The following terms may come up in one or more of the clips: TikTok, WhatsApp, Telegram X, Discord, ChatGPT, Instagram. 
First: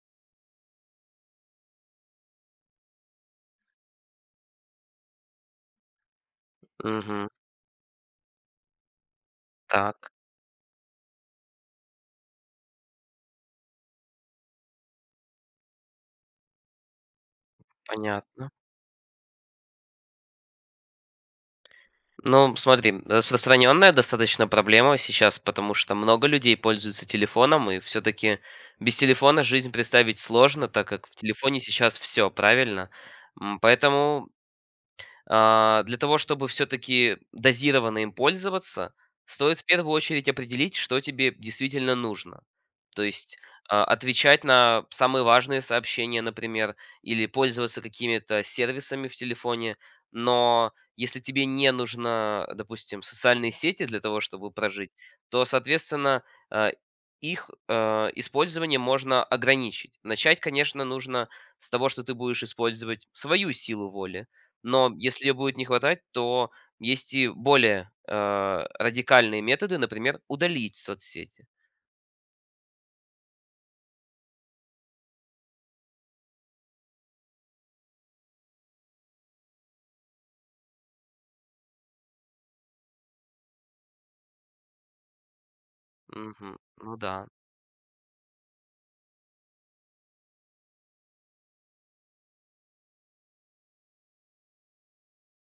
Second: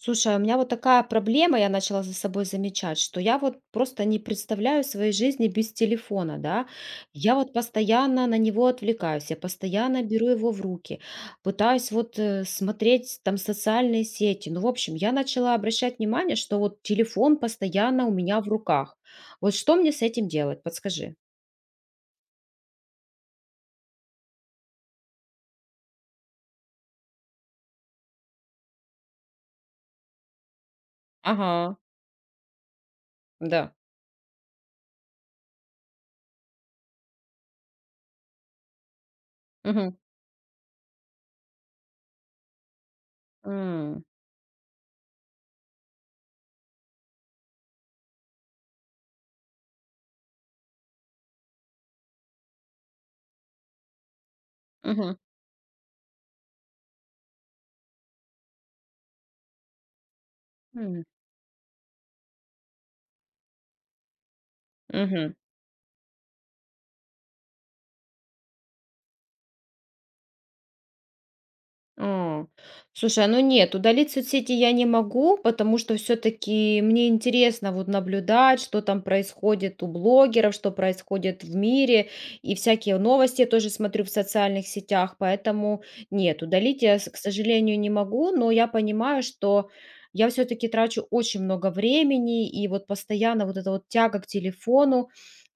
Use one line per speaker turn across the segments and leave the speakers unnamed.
Слушай, а у меня вот такая проблема, я начала за собой замечать, что я вот просто не представляю своей жизни без телефона, да.
Мгм.
Я вот постоянно на него отвлекаюсь, я постоянно
Так,
беру его в руки, пытаюсь вот смотреть там социальные сети. Ну, в общем, я начала обращать внимание, что вот телефон постоянно у меня в
понятно.
руках. Вот что мне с этим делать? Подскажи.
Ну, смотри, распространенная достаточно проблема сейчас, потому что много людей пользуются телефоном, и все-таки без телефона жизнь представить сложно, так как в телефоне
Ага,
сейчас все, правильно?
да.
Поэтому для того, чтобы все-таки дозированно им пользоваться, стоит в первую
Угу.
очередь определить, что тебе действительно нужно. То есть
Угу.
отвечать на самые важные сообщения, например, или пользоваться какими-то сервисами в телефоне. Но если тебе не нужно, допустим, социальные сети для того, чтобы прожить, то, соответственно, а, их использование можно ограничить. Начать, конечно, нужно с того, что ты будешь использовать свою силу воли, но если ее
Угу.
будет не хватать, то есть и более, радикальные методы, например, удалить соцсети.
А, слушай, а, ну нет, удалить соцсети я не могу, потому что все-таки мне интересно вот наблюдать, что там происходит у блогеров, что происходит в мире, и всякие новости я тоже смотрю в социальных сетях, поэтому нет,
Мгм.
удалить
Ну
я,
да,
к сожалению, не могу, но я понимаю, что я все-таки трачу очень много времени, и вот постоянно вот эта вот тяга к телефону,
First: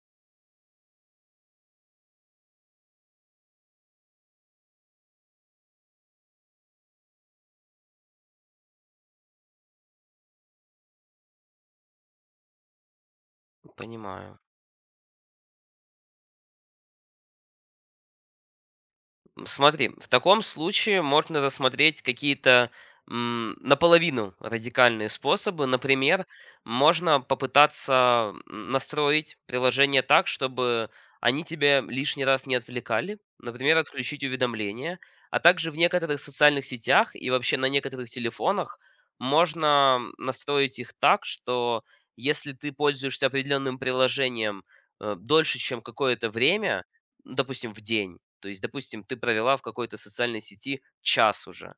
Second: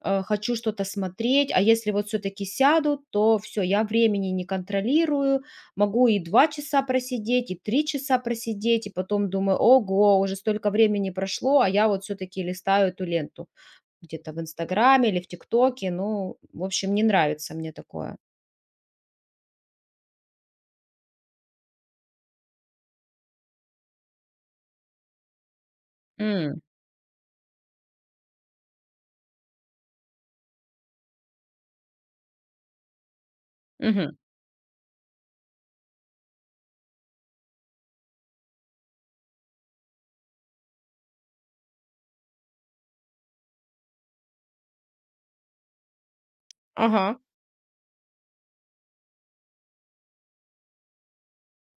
хочу что-то смотреть, а если вот все-таки сяду, то все, я времени не контролирую, могу и 2 часа просидеть, и 3 часа просидеть, и потом думаю: "Ого, уже столько времени прошло, а я вот все таки листаю эту ленту где-то
понимаю.
в "Инстаграме" или в "ТикТоке". Ну, в общем, не нравится мне такое.
Смотри, в таком случае можно рассмотреть какие-то наполовину радикальные способы. Например,
М.
можно попытаться настроить приложение так, чтобы они тебя лишний раз не отвлекали. Например,
Мгм.
отключить уведомления. А также в некоторых социальных сетях и вообще на некоторых телефонах можно настроить их так, что если ты пользуешься определенным приложением дольше, чем какое-то время,
Ага.
ну, допустим, в день, то есть, допустим, ты провела в какой-то социальной сети час уже,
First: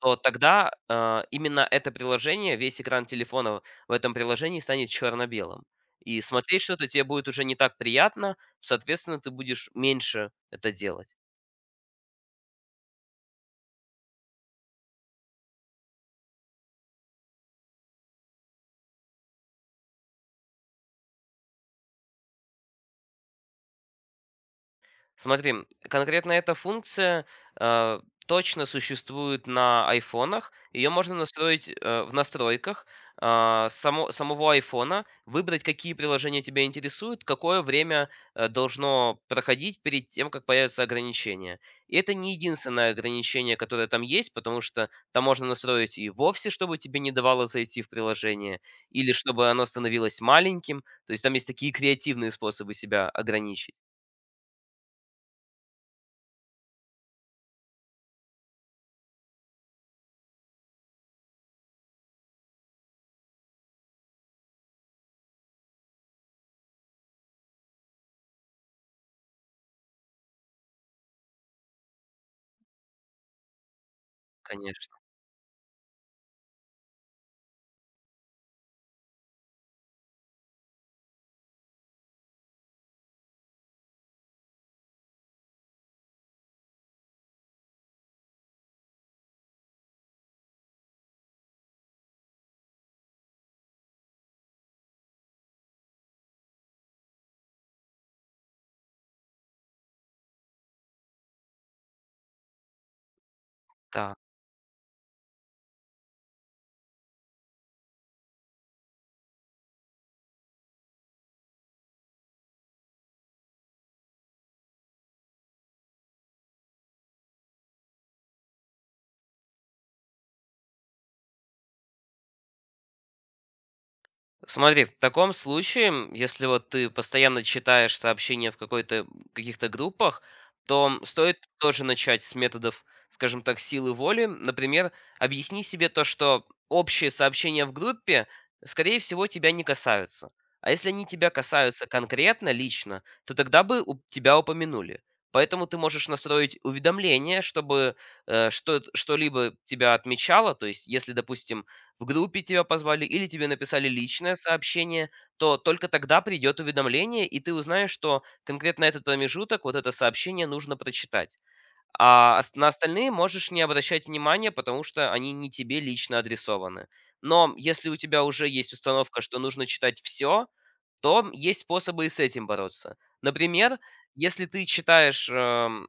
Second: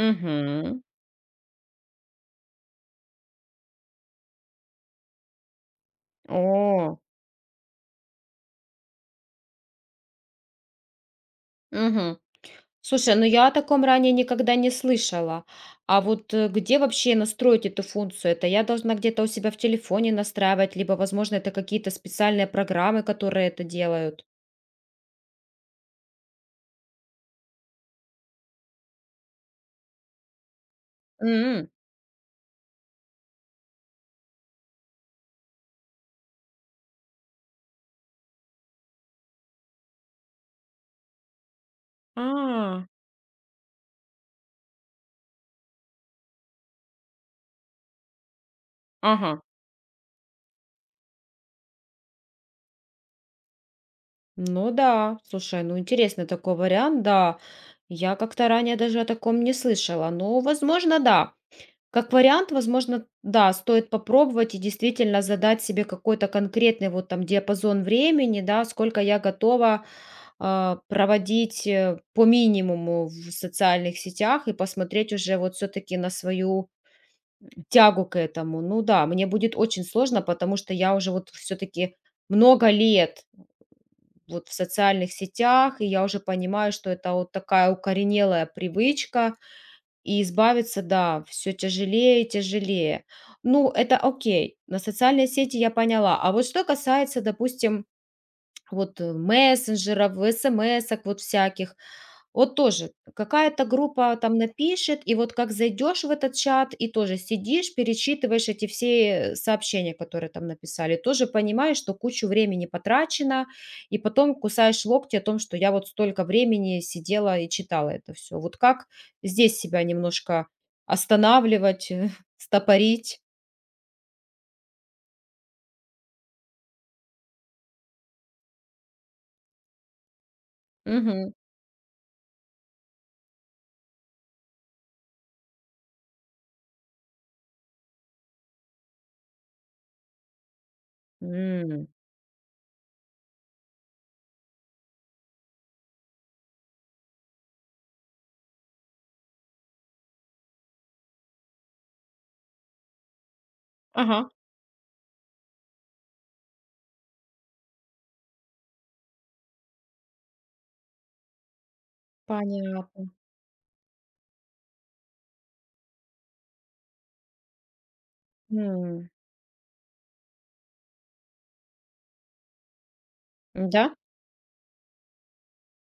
то тогда
Мгм.
именно это приложение, весь экран телефона в этом приложении станет черно-белым. И смотреть что-то
О,
тебе будет уже не так приятно, соответственно, ты будешь меньше это делать.
мгм. Слушай, ну я о таком ранее никогда не слышала. А вот, где вообще настроить эту функцию? Это я должна где-то у себя в телефоне настраивать, либо, возможно, это какие-то специальные программы, которые это делают?
Смотри, конкретно эта функция, э, точно существует на айфонах. Ее можно настроить, в настройках, самого айфона, выбрать, какие приложения тебя интересуют, какое время, должно проходить перед тем, как появятся ограничения. И это не
А,
единственное ограничение, которое там есть, потому что там можно настроить и вовсе, чтобы тебе не давало зайти в приложение, или
ага.
чтобы оно становилось маленьким. То есть там есть такие креативные способы себя ограничить,
Ну да, слушай, ну интересный такой вариант, да. Я как-то ранее даже о таком не слышала, но, возможно, да. Как вариант, возможно, да, стоит попробовать и действительно задать себе какой-то конкретный вот там диапазон времени, да, сколько я готова проводить по минимуму в социальных сетях и
конечно.
посмотреть уже вот все-таки на свою тягу к этому. Ну да, мне будет очень сложно, потому что я уже вот все-таки много лет вот в социальных сетях, и я уже понимаю, что это вот такая укоренелая привычка, и избавиться, да, все тяжелее и тяжелее. Ну, это окей, на социальные сети я поняла. А вот что касается, допустим, вот мессенджеров, смс-ок вот всяких, вот тоже какая-то
Да.
группа там напишет, и вот как зайдешь в этот чат и тоже сидишь, перечитываешь эти все сообщения, которые там написали, тоже понимаешь, что кучу времени потрачено, и потом кусаешь локти о том, что я вот столько времени сидела и читала это все. Вот как здесь себя немножко останавливать, стопорить?
Смотри, в таком случае, если вот ты постоянно читаешь сообщения в какой-то каких-то группах, то
Мгм.
стоит тоже начать с методов, скажем так, силы воли. Например, объясни себе то, что общие сообщения в группе, скорее всего, тебя не касаются. А если они тебя касаются
М.
конкретно, лично, то тогда бы тебя упомянули. Поэтому ты можешь настроить уведомление, чтобы что-либо тебя отмечало. То есть, если, допустим, в группе тебя позвали или тебе написали
Ага,
личное сообщение, то только тогда придет уведомление, и ты узнаешь, что конкретно этот промежуток, вот это сообщение нужно прочитать. На
понятно.
остальные можешь не обращать внимания, потому что они не тебе лично адресованы. Но если у тебя уже есть
М.
установка, что нужно читать все, то есть способы и с этим бороться. Например,
Да?
если ты читаешь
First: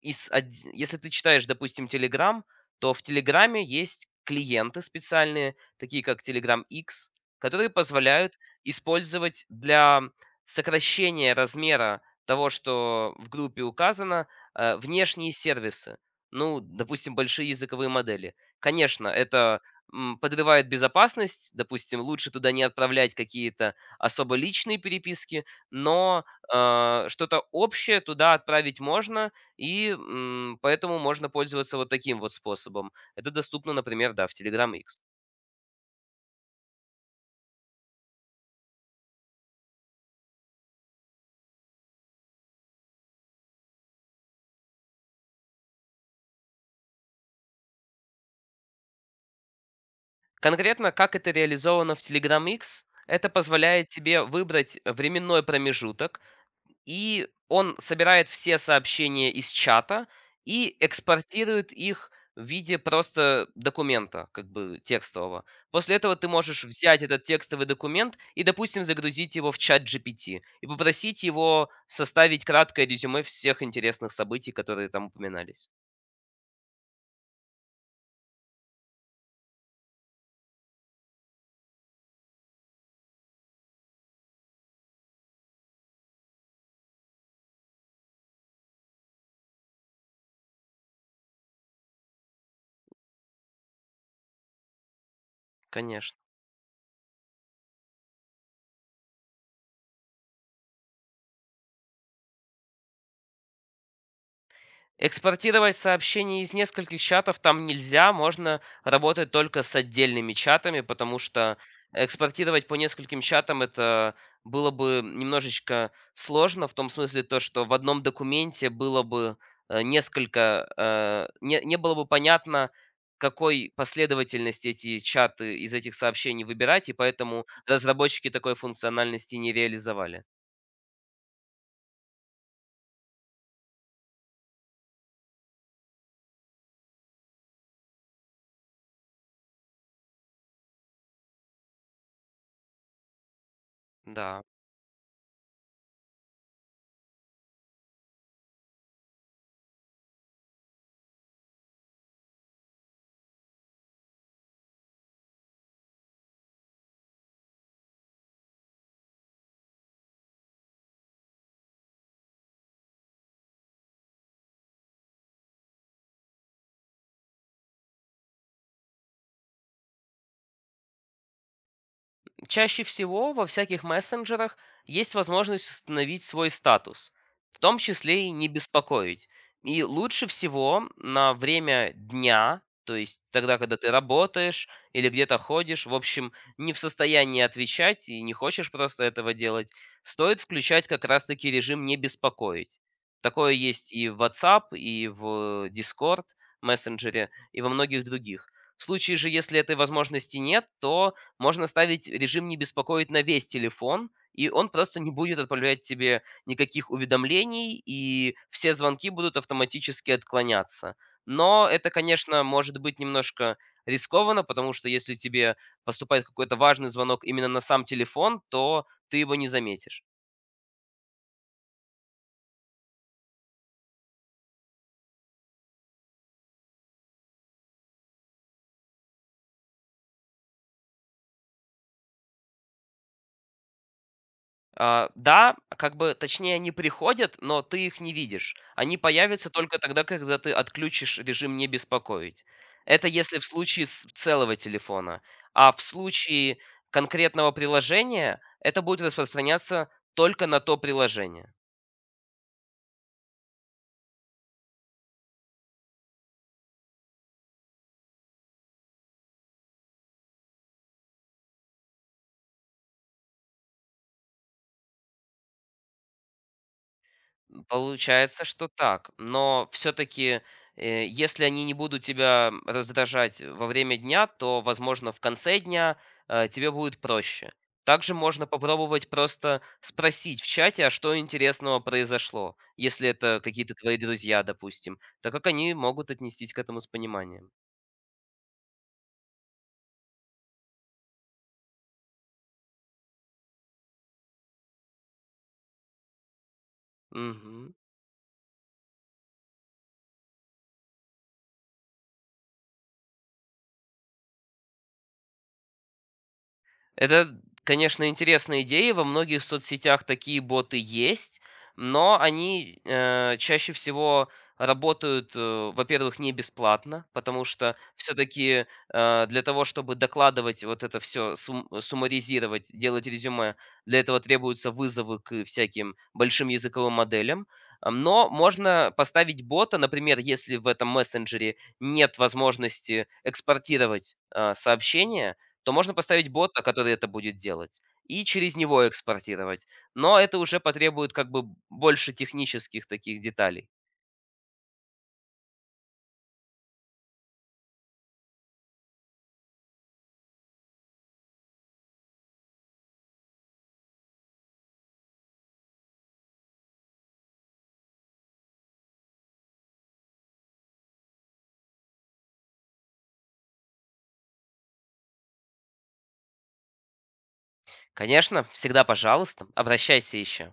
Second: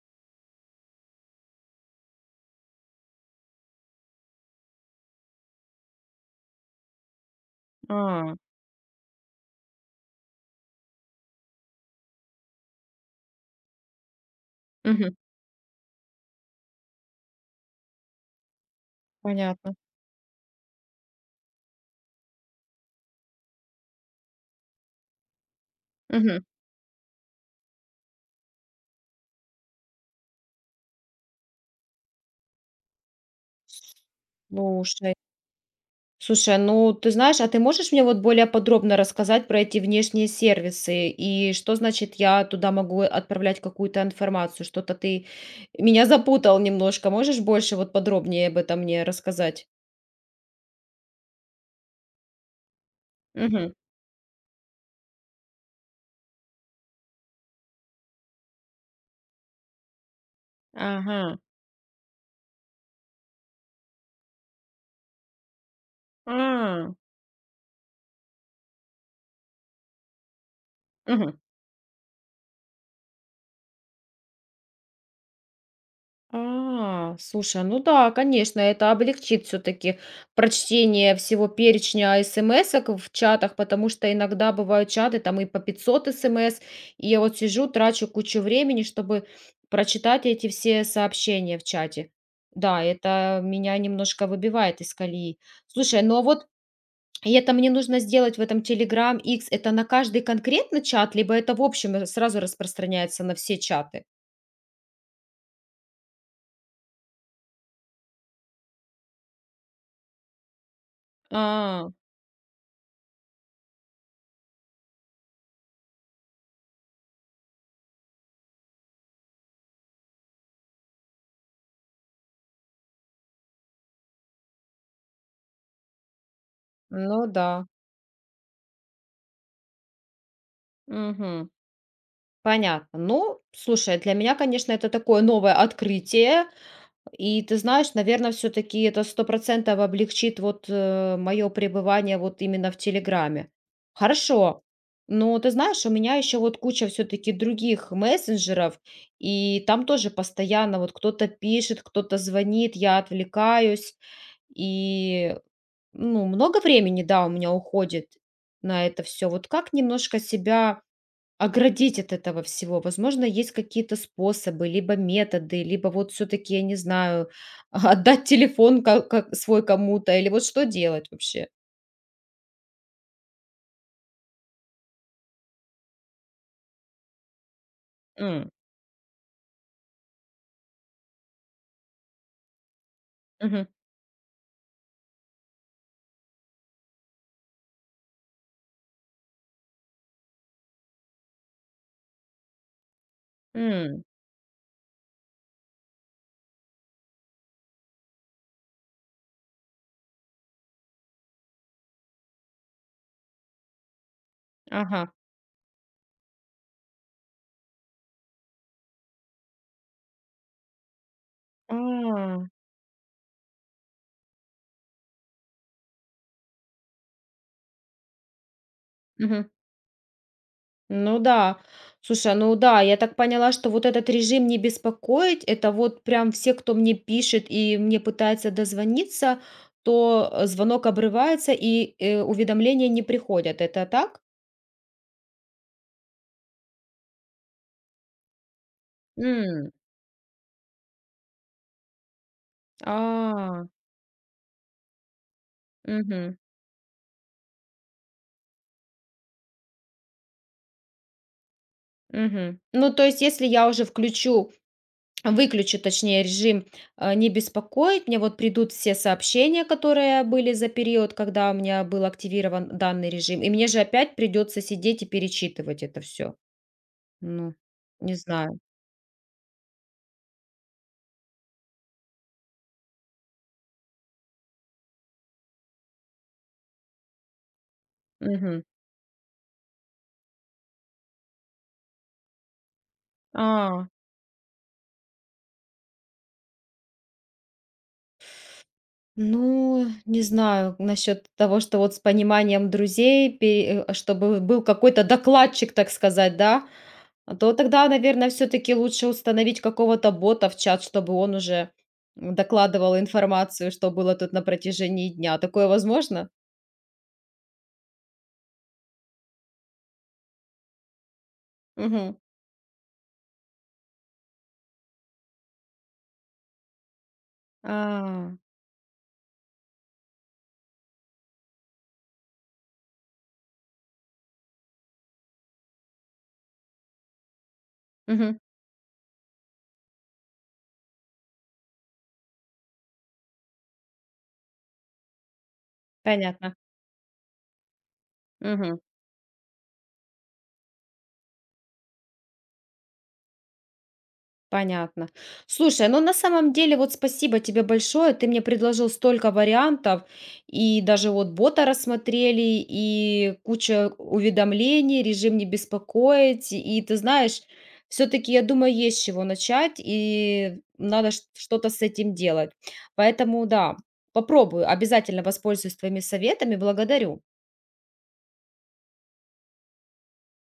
из одь если ты читаешь, допустим, Telegram, то в "Телеграме" есть клиенты специальные, такие как Telegram X, которые
А,
позволяют использовать для сокращения размера того, что в группе указано,
мгм,
внешние сервисы. Ну, допустим, большие языковые модели. Конечно, это,
понятно.
подрывает безопасность. Допустим, лучше туда не отправлять какие-то особо личные переписки, но,
Мгм.
что-то общее туда отправить можно, и, поэтому можно пользоваться вот таким вот способом. Это доступно, например, да, в Telegram X.
Слушай. Слушай, ну ты знаешь, а ты можешь мне вот более подробно рассказать про эти внешние сервисы и что значит я туда могу отправлять какую-то информацию? Что-то ты меня запутал немножко. Можешь больше вот подробнее об этом мне рассказать?
Конкретно, как это реализовано в Telegram X? Это
Угу.
позволяет тебе выбрать временной промежуток. И он собирает все сообщения из чата и
Ага.
экспортирует их в виде просто документа, как бы текстового. После этого ты можешь
А.
взять этот текстовый документ и, допустим, загрузить его в чат GPT и попросить
Мгм.
его составить краткое резюме всех интересных событий, которые там упоминались.
А, слушай, ну да, конечно, это облегчит все-таки прочтение всего перечня смс в чатах, потому что иногда бывают чаты, там и по 500 смс, и я вот сижу, трачу кучу времени, чтобы прочитать эти все сообщения в чате. Да, это меня немножко выбивает из колеи. Слушай,
Конечно.
ну а вот и это мне нужно сделать в этом Telegram X, это на каждый конкретно чат, либо это в общем сразу распространяется на все чаты?
Экспортировать сообщения из нескольких чатов там нельзя, можно работать только с отдельными чатами, потому что
А,
экспортировать по нескольким чатам это было бы немножечко сложно, в том смысле то, что в одном документе было бы несколько, не было бы понятно, какой последовательности эти чаты из этих сообщений выбирать, и
ну
поэтому
да.
разработчики такой функциональности не реализовали.
Мгм. Понятно. Ну, слушай, для меня, конечно, это такое новое открытие. И ты знаешь, наверное, все-таки это сто процентов облегчит вот мое пребывание вот именно в Телеграме.
Да.
Хорошо. Но ты знаешь, у меня еще вот куча все-таки других мессенджеров, и там тоже постоянно вот кто-то пишет, кто-то звонит, я отвлекаюсь, и ну, много времени, да, у меня уходит на это все. Вот как немножко себя оградить от этого всего. Возможно, есть какие-то способы, либо методы, либо вот все-таки, я не знаю, отдать телефон свой кому-то, или вот что делать вообще?
Чаще всего во всяких мессенджерах есть возможность установить свой статус, в том числе и не
М,
беспокоить. И лучше всего на время дня, то есть тогда,
мгм,
когда ты работаешь или где-то ходишь, в общем, не в состоянии отвечать и не хочешь просто этого делать, стоит включать как раз-таки режим «не беспокоить». Такое есть
м,
и в WhatsApp, и в Discord мессенджере, и во многих других. В случае же, если этой возможности нет, то можно ставить режим "не беспокоить" на весь телефон, и он просто не
ага.
будет отправлять тебе никаких уведомлений, и все звонки будут автоматически отклоняться. Но это, конечно,
А,
может быть немножко рискованно, потому что если тебе поступает какой-то важный звонок именно на сам телефон, то ты его
мгм.
не заметишь.
Ну да, слушай, ну да, я так поняла, что вот этот режим не беспокоить, это вот прям все, кто мне пишет и мне пытается дозвониться, то звонок обрывается и уведомления не приходят. Это так?
А, да, как бы, точнее, они приходят, но ты их не видишь. Они появятся
М.
только тогда, когда ты отключишь режим "не беспокоить". Это если в
А.
случае с целого телефона. А в
Мгм,
случае конкретного приложения это будет распространяться только на то приложение.
мгм. Ну, то есть, если я уже включу выключу, точнее, режим, не беспокоить, мне вот придут все сообщения, которые были за период, когда у меня был активирован данный режим, и мне же опять придется сидеть и перечитывать это все. Ну, не
Получается,
знаю.
что так. Но все-таки, если они не будут тебя раздражать во время дня, то, возможно, в конце дня тебе будет проще. Также можно
Мгм.
попробовать просто спросить в чате, а что интересного произошло, если это какие-то
А,
твои друзья, допустим, так как они могут отнестись к этому с пониманием.
ну, не знаю насчет того, что вот с пониманием друзей, чтобы был какой-то докладчик, так сказать, да? А, то
Мгм.
тогда, наверное, все-таки лучше установить какого-то бота в чат, чтобы он уже докладывал информацию, что было тут на протяжении дня. Такое возможно?
Это, конечно, интересная идея. Во многих соцсетях такие боты есть,
Мгм.
но они чаще всего работают, во-первых, не бесплатно, потому что
А,
все-таки для того, чтобы докладывать вот это все, суммаризировать, делать резюме, для этого требуются вызовы к всяким большим языковым моделям. А, но
мгм.
можно поставить бота, например, если в этом мессенджере нет возможности экспортировать сообщения, то можно поставить
Понятно.
бота, который это будет делать, и через
Мгм.
него экспортировать. Но это уже потребует как бы больше технических таких деталей.
Понятно. Слушай, ну на самом деле вот спасибо тебе большое. Ты мне предложил столько вариантов, и даже вот бота рассмотрели, и куча уведомлений, режим не беспокоить. И ты знаешь, все-таки я думаю, есть с чего начать, и надо что-то с этим делать. Поэтому да, попробую, обязательно воспользуюсь твоими советами. Благодарю.
Конечно, всегда пожалуйста, обращайся еще.